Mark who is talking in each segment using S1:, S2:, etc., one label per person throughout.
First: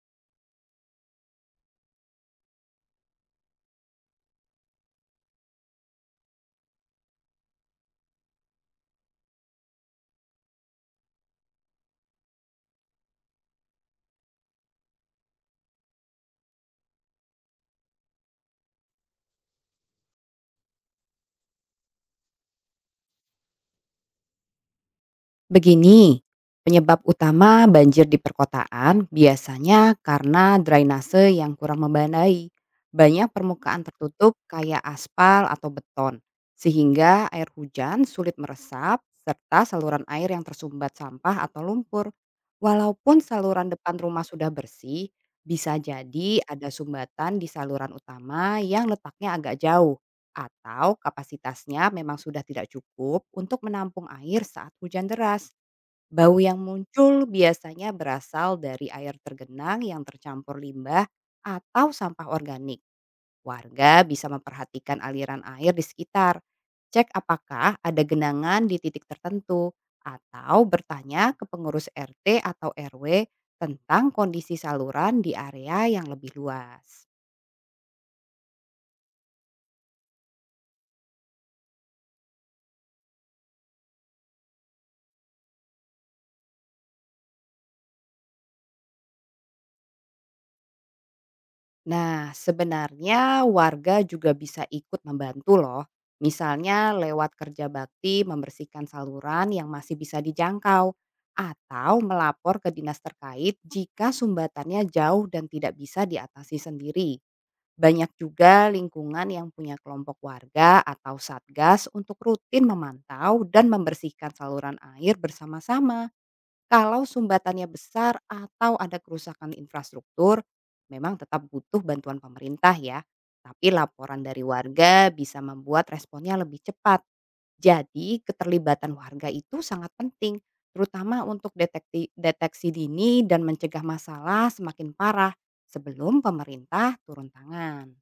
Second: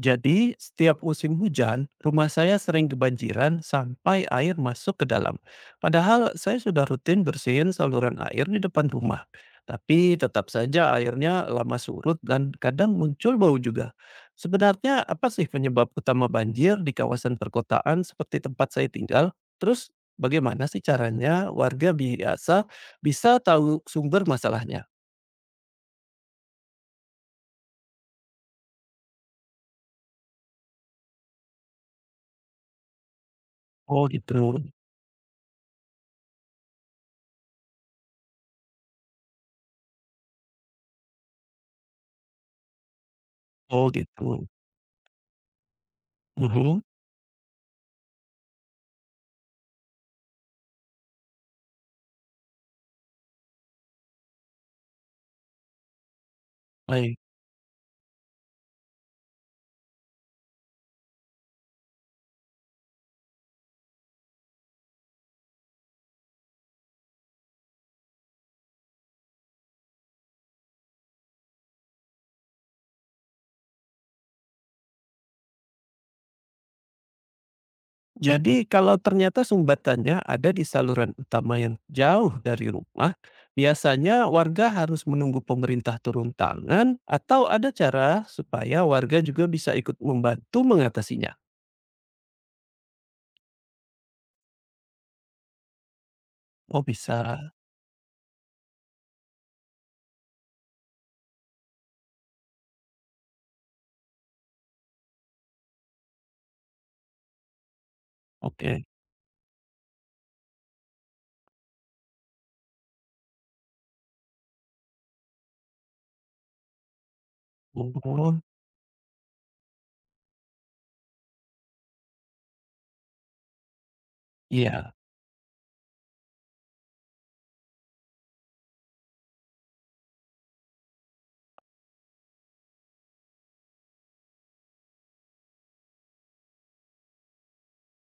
S1: Jadi, setiap musim hujan, rumah saya sering kebanjiran sampai air masuk ke dalam. Padahal saya sudah rutin bersihin saluran air di depan rumah. Tapi tetap saja airnya lama surut dan kadang muncul bau juga. Sebenarnya apa sih penyebab utama banjir di kawasan perkotaan seperti tempat saya tinggal? Terus bagaimana sih caranya warga biasa bisa tahu sumber masalahnya?
S2: Begini, penyebab utama banjir di perkotaan biasanya karena drainase yang kurang membandai. Banyak permukaan
S1: Oh
S2: tertutup
S1: gitu.
S2: kayak aspal atau beton, sehingga air hujan sulit meresap serta saluran air yang tersumbat sampah atau lumpur. Walaupun saluran
S1: Oh
S2: depan rumah
S1: gitu.
S2: sudah bersih, bisa jadi ada
S1: Mhm.
S2: sumbatan di saluran utama yang letaknya agak jauh atau kapasitasnya memang sudah tidak cukup untuk menampung air saat hujan deras. Bau yang
S1: Baik.
S2: muncul biasanya berasal dari air tergenang yang tercampur limbah atau sampah organik. Warga bisa memperhatikan aliran air di sekitar, cek apakah ada genangan di titik tertentu, atau bertanya ke pengurus RT atau RW tentang kondisi saluran di area yang lebih luas.
S1: Jadi kalau ternyata sumbatannya ada di saluran utama yang jauh dari rumah, biasanya warga harus menunggu pemerintah turun tangan atau ada cara supaya warga juga bisa ikut membantu mengatasinya?
S2: Nah, sebenarnya warga juga bisa ikut membantu loh.
S1: Oh
S2: Misalnya lewat
S1: bisa,
S2: kerja bakti membersihkan saluran yang masih bisa dijangkau atau melapor ke dinas terkait jika sumbatannya jauh dan tidak bisa diatasi sendiri. Banyak juga
S1: oke.
S2: lingkungan yang punya kelompok warga atau satgas untuk rutin memantau dan membersihkan saluran air bersama-sama. Kalau sumbatannya besar
S1: Oh,
S2: atau ada kerusakan infrastruktur, memang tetap butuh bantuan pemerintah ya. Tapi laporan dari
S1: iya.
S2: warga bisa membuat responnya lebih cepat. Jadi keterlibatan warga itu sangat penting, terutama untuk deteksi dini dan mencegah masalah semakin parah sebelum pemerintah turun tangan.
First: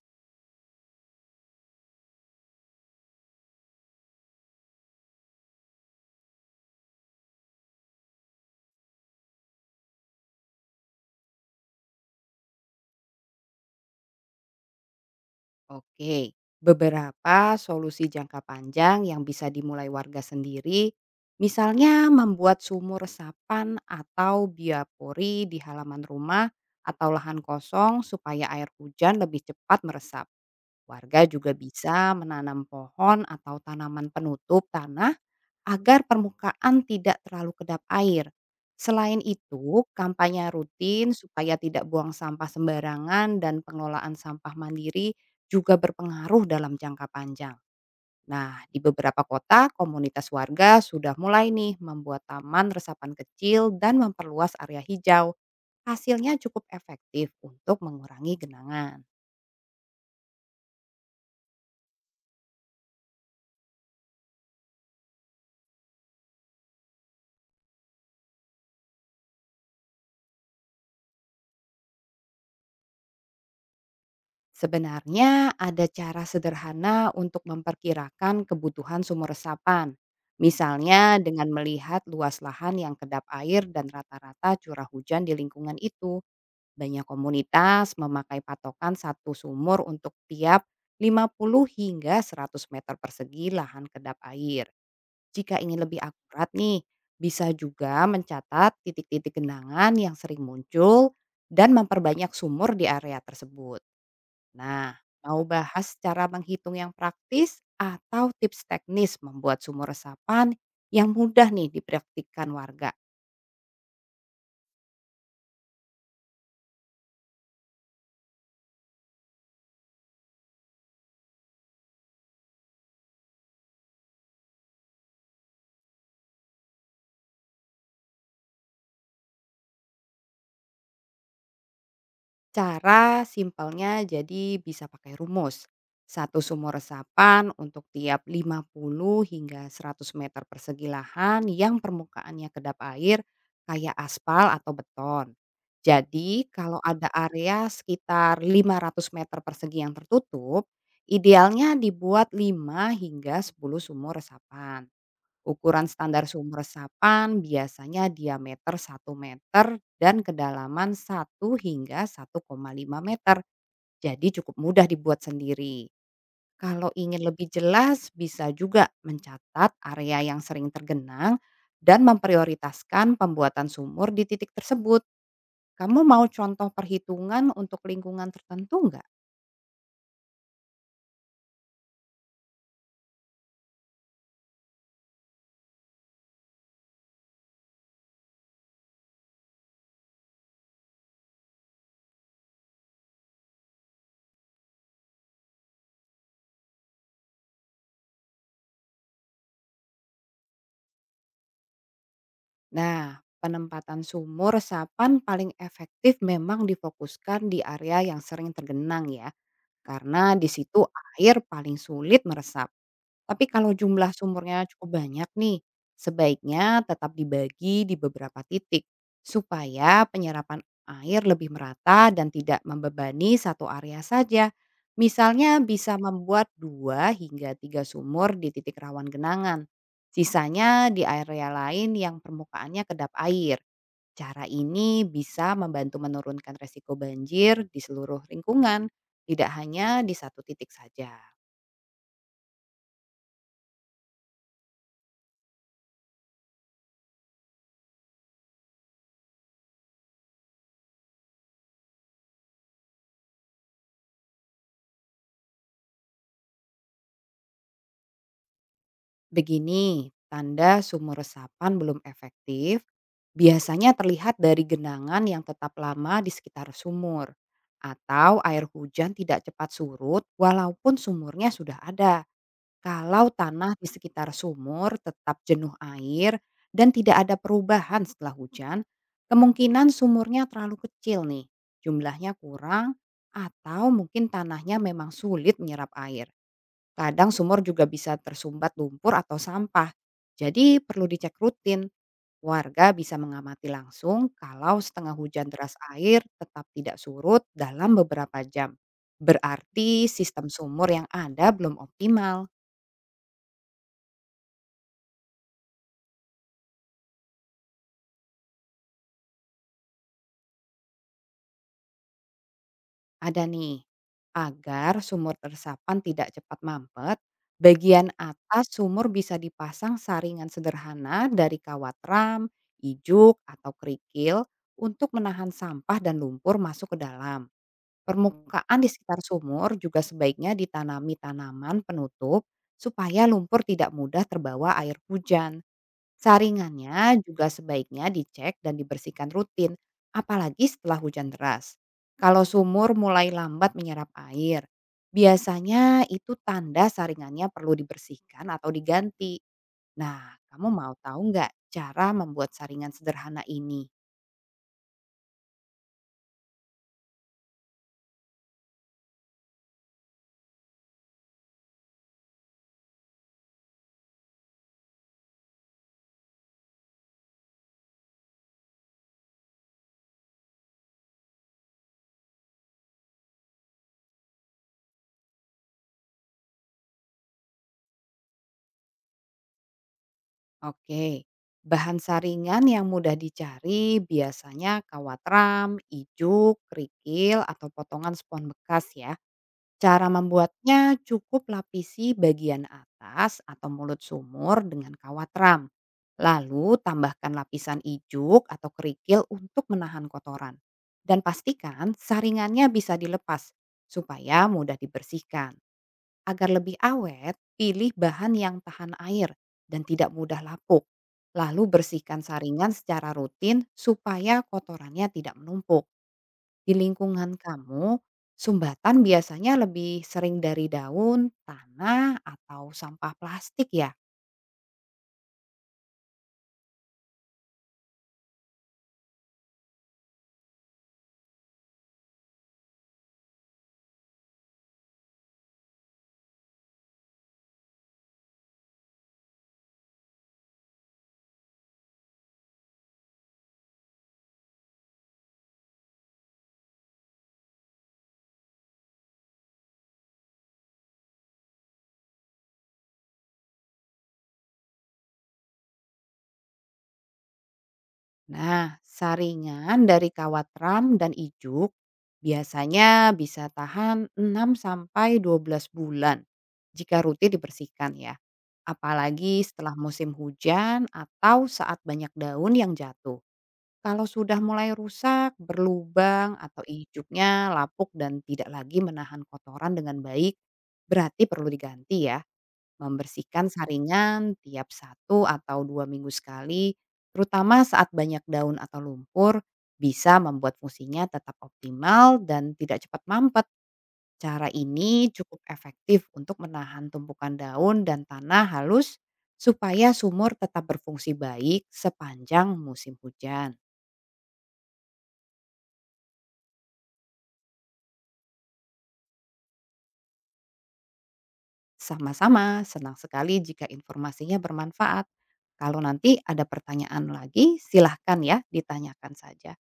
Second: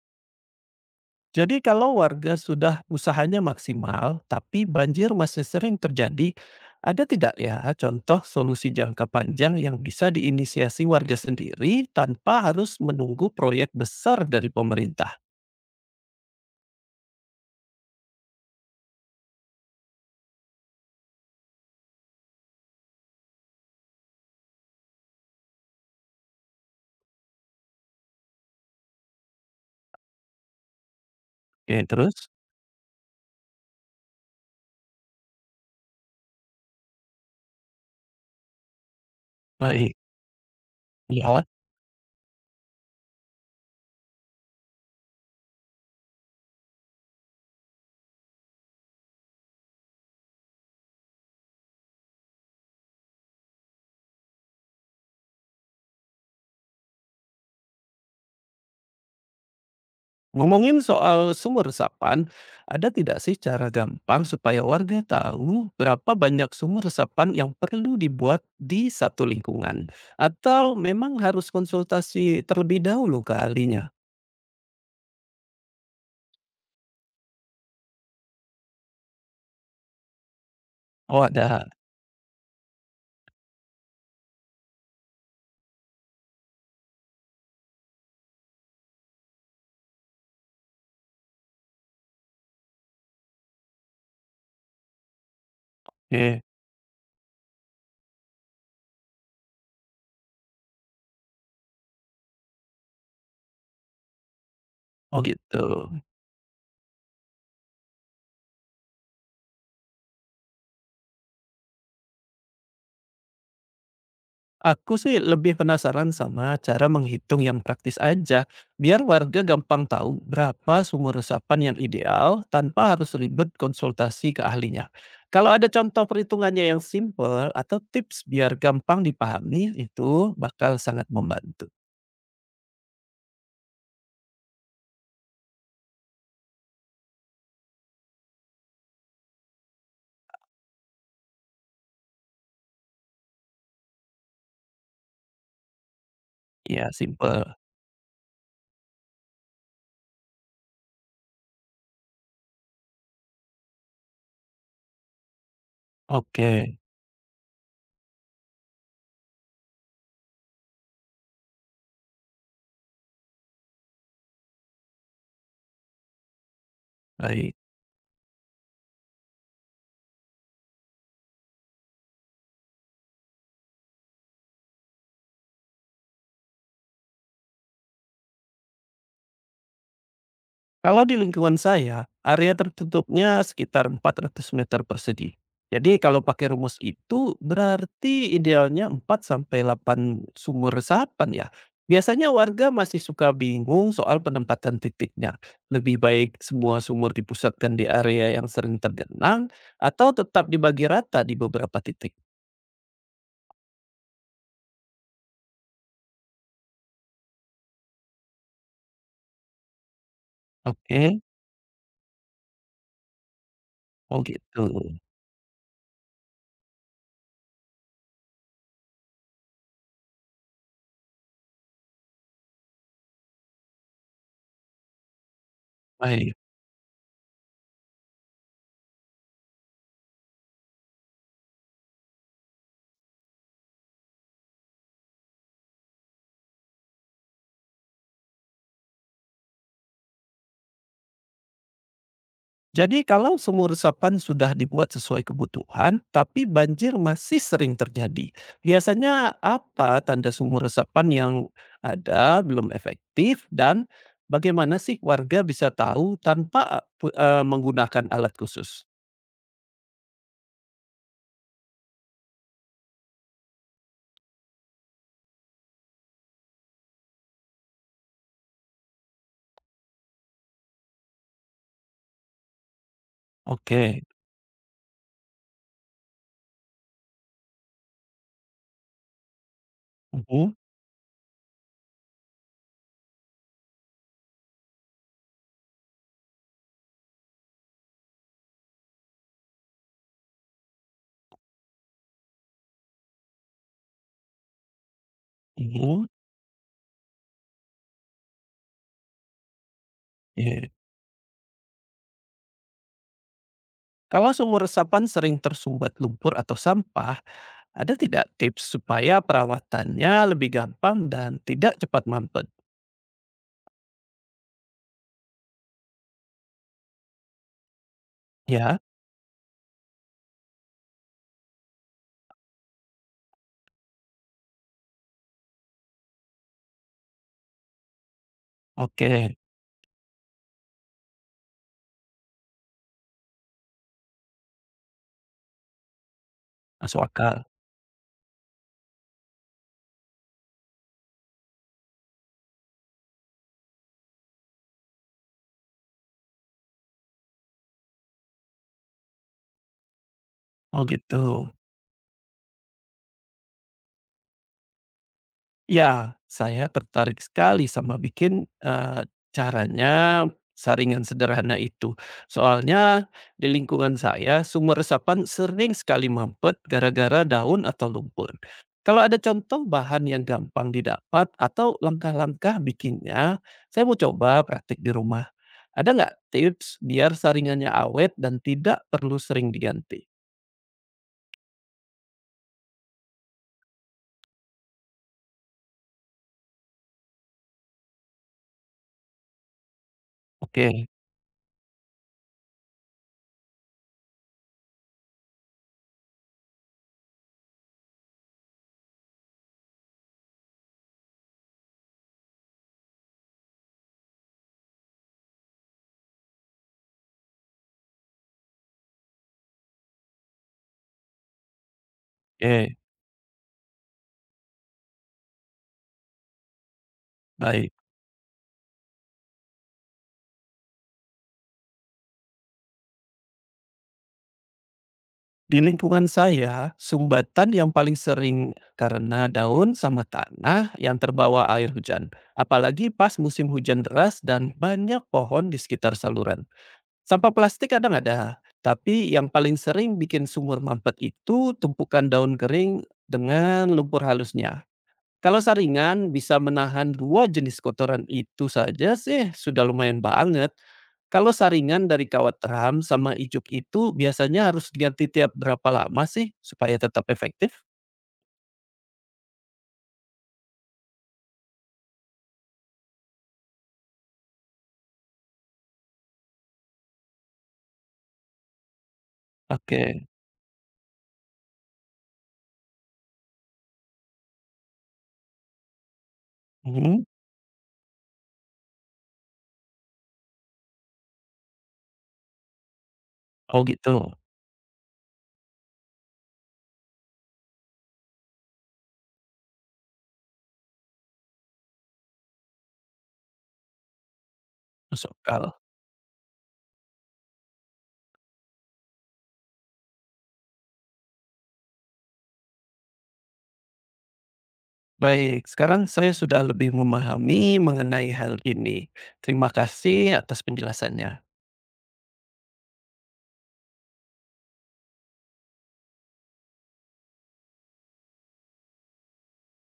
S1: Jadi kalau warga sudah usahanya maksimal, tapi banjir masih sering terjadi, ada tidak ya contoh solusi jangka panjang yang bisa diinisiasi warga sendiri tanpa harus menunggu proyek besar dari pemerintah?
S2: Oke, beberapa solusi jangka panjang yang bisa dimulai warga sendiri, misalnya membuat sumur resapan atau biopori di halaman rumah atau lahan kosong supaya air hujan lebih cepat meresap. Warga juga
S1: Oke,
S2: bisa
S1: terus?
S2: menanam pohon atau tanaman penutup tanah agar permukaan tidak terlalu kedap air. Selain itu,
S1: Baik.
S2: kampanye rutin
S1: Ya.
S2: supaya tidak buang sampah sembarangan dan pengelolaan sampah mandiri juga berpengaruh dalam jangka panjang. Nah, di beberapa kota, komunitas warga sudah mulai nih membuat taman resapan kecil dan memperluas area hijau. Hasilnya cukup efektif untuk mengurangi genangan.
S1: Ngomongin soal sumur resapan, ada tidak sih cara gampang supaya warga tahu berapa banyak sumur resapan yang perlu dibuat di satu lingkungan? Atau memang harus konsultasi terlebih dahulu ke ahlinya?
S2: Sebenarnya ada cara sederhana untuk memperkirakan kebutuhan sumur resapan. Misalnya
S1: Oh
S2: dengan
S1: ada,
S2: melihat luas lahan yang kedap air dan rata-rata curah hujan di lingkungan itu. Banyak komunitas memakai patokan satu sumur untuk tiap 50 hingga 100 meter persegi lahan kedap air. Jika ingin lebih
S1: oke.
S2: akurat nih, bisa juga mencatat titik-titik genangan yang sering muncul dan memperbanyak sumur di area tersebut. Nah,
S1: Oh
S2: mau
S1: gitu.
S2: bahas cara menghitung yang praktis atau tips teknis membuat sumur resapan yang mudah nih dipraktikkan warga?
S1: Aku sih lebih penasaran sama cara menghitung yang praktis aja, biar warga gampang tahu berapa sumur resapan yang ideal tanpa harus ribet konsultasi ke ahlinya. Kalau ada contoh perhitungannya yang simple atau tips biar gampang dipahami itu bakal sangat membantu.
S2: Cara simpelnya jadi bisa pakai rumus. Satu sumur resapan untuk tiap 50 hingga 100 meter persegi lahan yang permukaannya kedap air kayak aspal atau beton. Jadi kalau
S1: Ya
S2: ada
S1: simple.
S2: area sekitar 500 meter persegi yang tertutup, idealnya dibuat 5 hingga 10 sumur resapan. Ukuran standar sumur
S1: Oke,
S2: resapan biasanya diameter satu meter dan kedalaman 1 hingga 1,5 meter. Jadi cukup mudah dibuat sendiri. Kalau ingin lebih
S1: baik.
S2: jelas bisa juga mencatat area yang sering tergenang dan memprioritaskan pembuatan sumur di titik tersebut. Kamu mau contoh perhitungan untuk lingkungan tertentu nggak?
S1: Kalau di lingkungan saya, area tertutupnya sekitar 400 meter persegi. Jadi kalau pakai rumus itu berarti idealnya 4 sampai 8 sumur resapan ya. Biasanya warga masih suka bingung soal penempatan titiknya. Lebih baik semua sumur dipusatkan di area yang sering tergenang atau tetap dibagi rata di beberapa titik.
S2: Nah, penempatan sumur resapan paling efektif memang difokuskan di area yang sering tergenang ya, karena di situ
S1: Oke,
S2: air paling sulit meresap. Tapi kalau jumlah
S1: oh gitu.
S2: sumurnya cukup banyak nih, sebaiknya tetap dibagi di beberapa titik supaya penyerapan air lebih merata dan tidak membebani satu area saja. Misalnya bisa
S1: Baik.
S2: membuat dua hingga tiga sumur di titik rawan genangan. Sisanya di area lain yang permukaannya kedap air. Cara ini bisa membantu menurunkan resiko banjir di seluruh lingkungan, tidak hanya di satu titik saja.
S1: Jadi kalau sumur resapan sudah dibuat sesuai kebutuhan, tapi banjir masih sering terjadi. Biasanya apa tanda sumur resapan yang ada belum efektif dan bagaimana sih warga bisa tahu tanpa menggunakan alat khusus?
S2: Begini, tanda sumur resapan belum efektif biasanya terlihat dari genangan yang tetap lama di sekitar sumur atau air hujan tidak cepat surut walaupun sumurnya sudah ada. Kalau tanah di
S1: Oke.
S2: sekitar sumur tetap jenuh air dan tidak ada perubahan setelah hujan, kemungkinan sumurnya
S1: Mhm,
S2: terlalu kecil nih, jumlahnya kurang atau mungkin tanahnya memang sulit menyerap air. Kadang sumur juga bisa tersumbat lumpur atau sampah. Jadi perlu dicek rutin. Warga bisa mengamati langsung kalau setengah hujan deras
S1: mhm,
S2: air tetap tidak surut dalam beberapa jam. Berarti sistem
S1: iya.
S2: sumur yang ada belum optimal.
S1: Kalau sumur resapan sering tersumbat lumpur atau sampah, ada tidak tips supaya perawatannya lebih gampang dan tidak cepat mampet?
S2: Ada nih. Agar sumur resapan tidak cepat mampet, bagian atas
S1: Ya,
S2: sumur bisa dipasang saringan sederhana dari kawat ram, ijuk, atau kerikil untuk menahan sampah dan lumpur masuk ke dalam. Permukaan di
S1: oke,
S2: sekitar sumur juga sebaiknya ditanami tanaman penutup supaya lumpur tidak mudah terbawa air hujan. Saringannya
S1: masuk
S2: juga
S1: akal.
S2: sebaiknya dicek dan dibersihkan rutin, apalagi setelah hujan deras. Kalau sumur mulai lambat menyerap air, biasanya itu tanda saringannya perlu dibersihkan atau diganti. Nah, kamu
S1: Oh
S2: mau
S1: gitu.
S2: tahu nggak cara membuat saringan sederhana ini?
S1: Ya, saya tertarik sekali sama eee, caranya saringan sederhana itu. Soalnya di lingkungan saya sumur resapan sering sekali mampet gara-gara daun atau lumpur. Kalau ada contoh bahan yang gampang didapat atau langkah-langkah bikinnya, saya mau coba praktik di rumah. Ada nggak tips biar saringannya awet dan tidak perlu sering diganti?
S2: Oke, bahan saringan yang mudah dicari biasanya kawatram, ijuk, kerikil, atau potongan spon bekas ya. Cara
S1: Oke
S2: membuatnya cukup lapisi bagian atas atau mulut sumur dengan kawatram. Lalu tambahkan lapisan ijuk atau kerikil untuk menahan kotoran. Dan pastikan saringannya bisa dilepas supaya mudah dibersihkan. Agar lebih awet, pilih bahan yang tahan air dan tidak mudah lapuk. Lalu bersihkan saringan
S1: oke,
S2: secara rutin supaya kotorannya tidak menumpuk. Di lingkungan
S1: baik.
S2: kamu, sumbatan biasanya lebih sering dari daun, tanah, atau sampah plastik ya?
S1: Di lingkungan saya, sumbatan yang paling sering karena daun sama tanah yang terbawa air hujan. Apalagi pas musim hujan deras dan banyak pohon di sekitar saluran. Sampah plastik kadang ada, tapi yang paling sering bikin sumur mampet itu tumpukan daun kering dengan lumpur halusnya. Kalau saringan bisa menahan 2 jenis kotoran itu saja sih sudah lumayan banget. Kalau saringan dari kawat ram sama ijuk itu biasanya harus diganti tiap berapa lama sih supaya tetap efektif?
S2: Nah, saringan dari kawatram dan ijuk biasanya bisa tahan 6 sampai 12 bulan jika rutin dibersihkan ya. Apalagi setelah
S1: Oke,
S2: musim hujan atau saat banyak daun yang jatuh. Kalau sudah mulai rusak, berlubang atau
S1: mhm,
S2: ijuknya lapuk dan tidak lagi menahan kotoran dengan baik, berarti perlu diganti ya. Membersihkan
S1: oh gitu,
S2: saringan tiap satu atau 2 minggu sekali, terutama saat banyak daun atau lumpur, bisa membuat fungsinya tetap optimal dan tidak cepat mampet. Cara ini
S1: masuk
S2: cukup
S1: akal.
S2: efektif untuk menahan tumpukan daun dan tanah halus supaya sumur tetap berfungsi baik sepanjang musim hujan.
S1: Baik, sekarang saya sudah lebih memahami mengenai hal ini. Terima kasih atas penjelasannya.
S2: Sama-sama, senang sekali jika informasinya bermanfaat. Kalau nanti ada pertanyaan lagi, silahkan ya ditanyakan saja.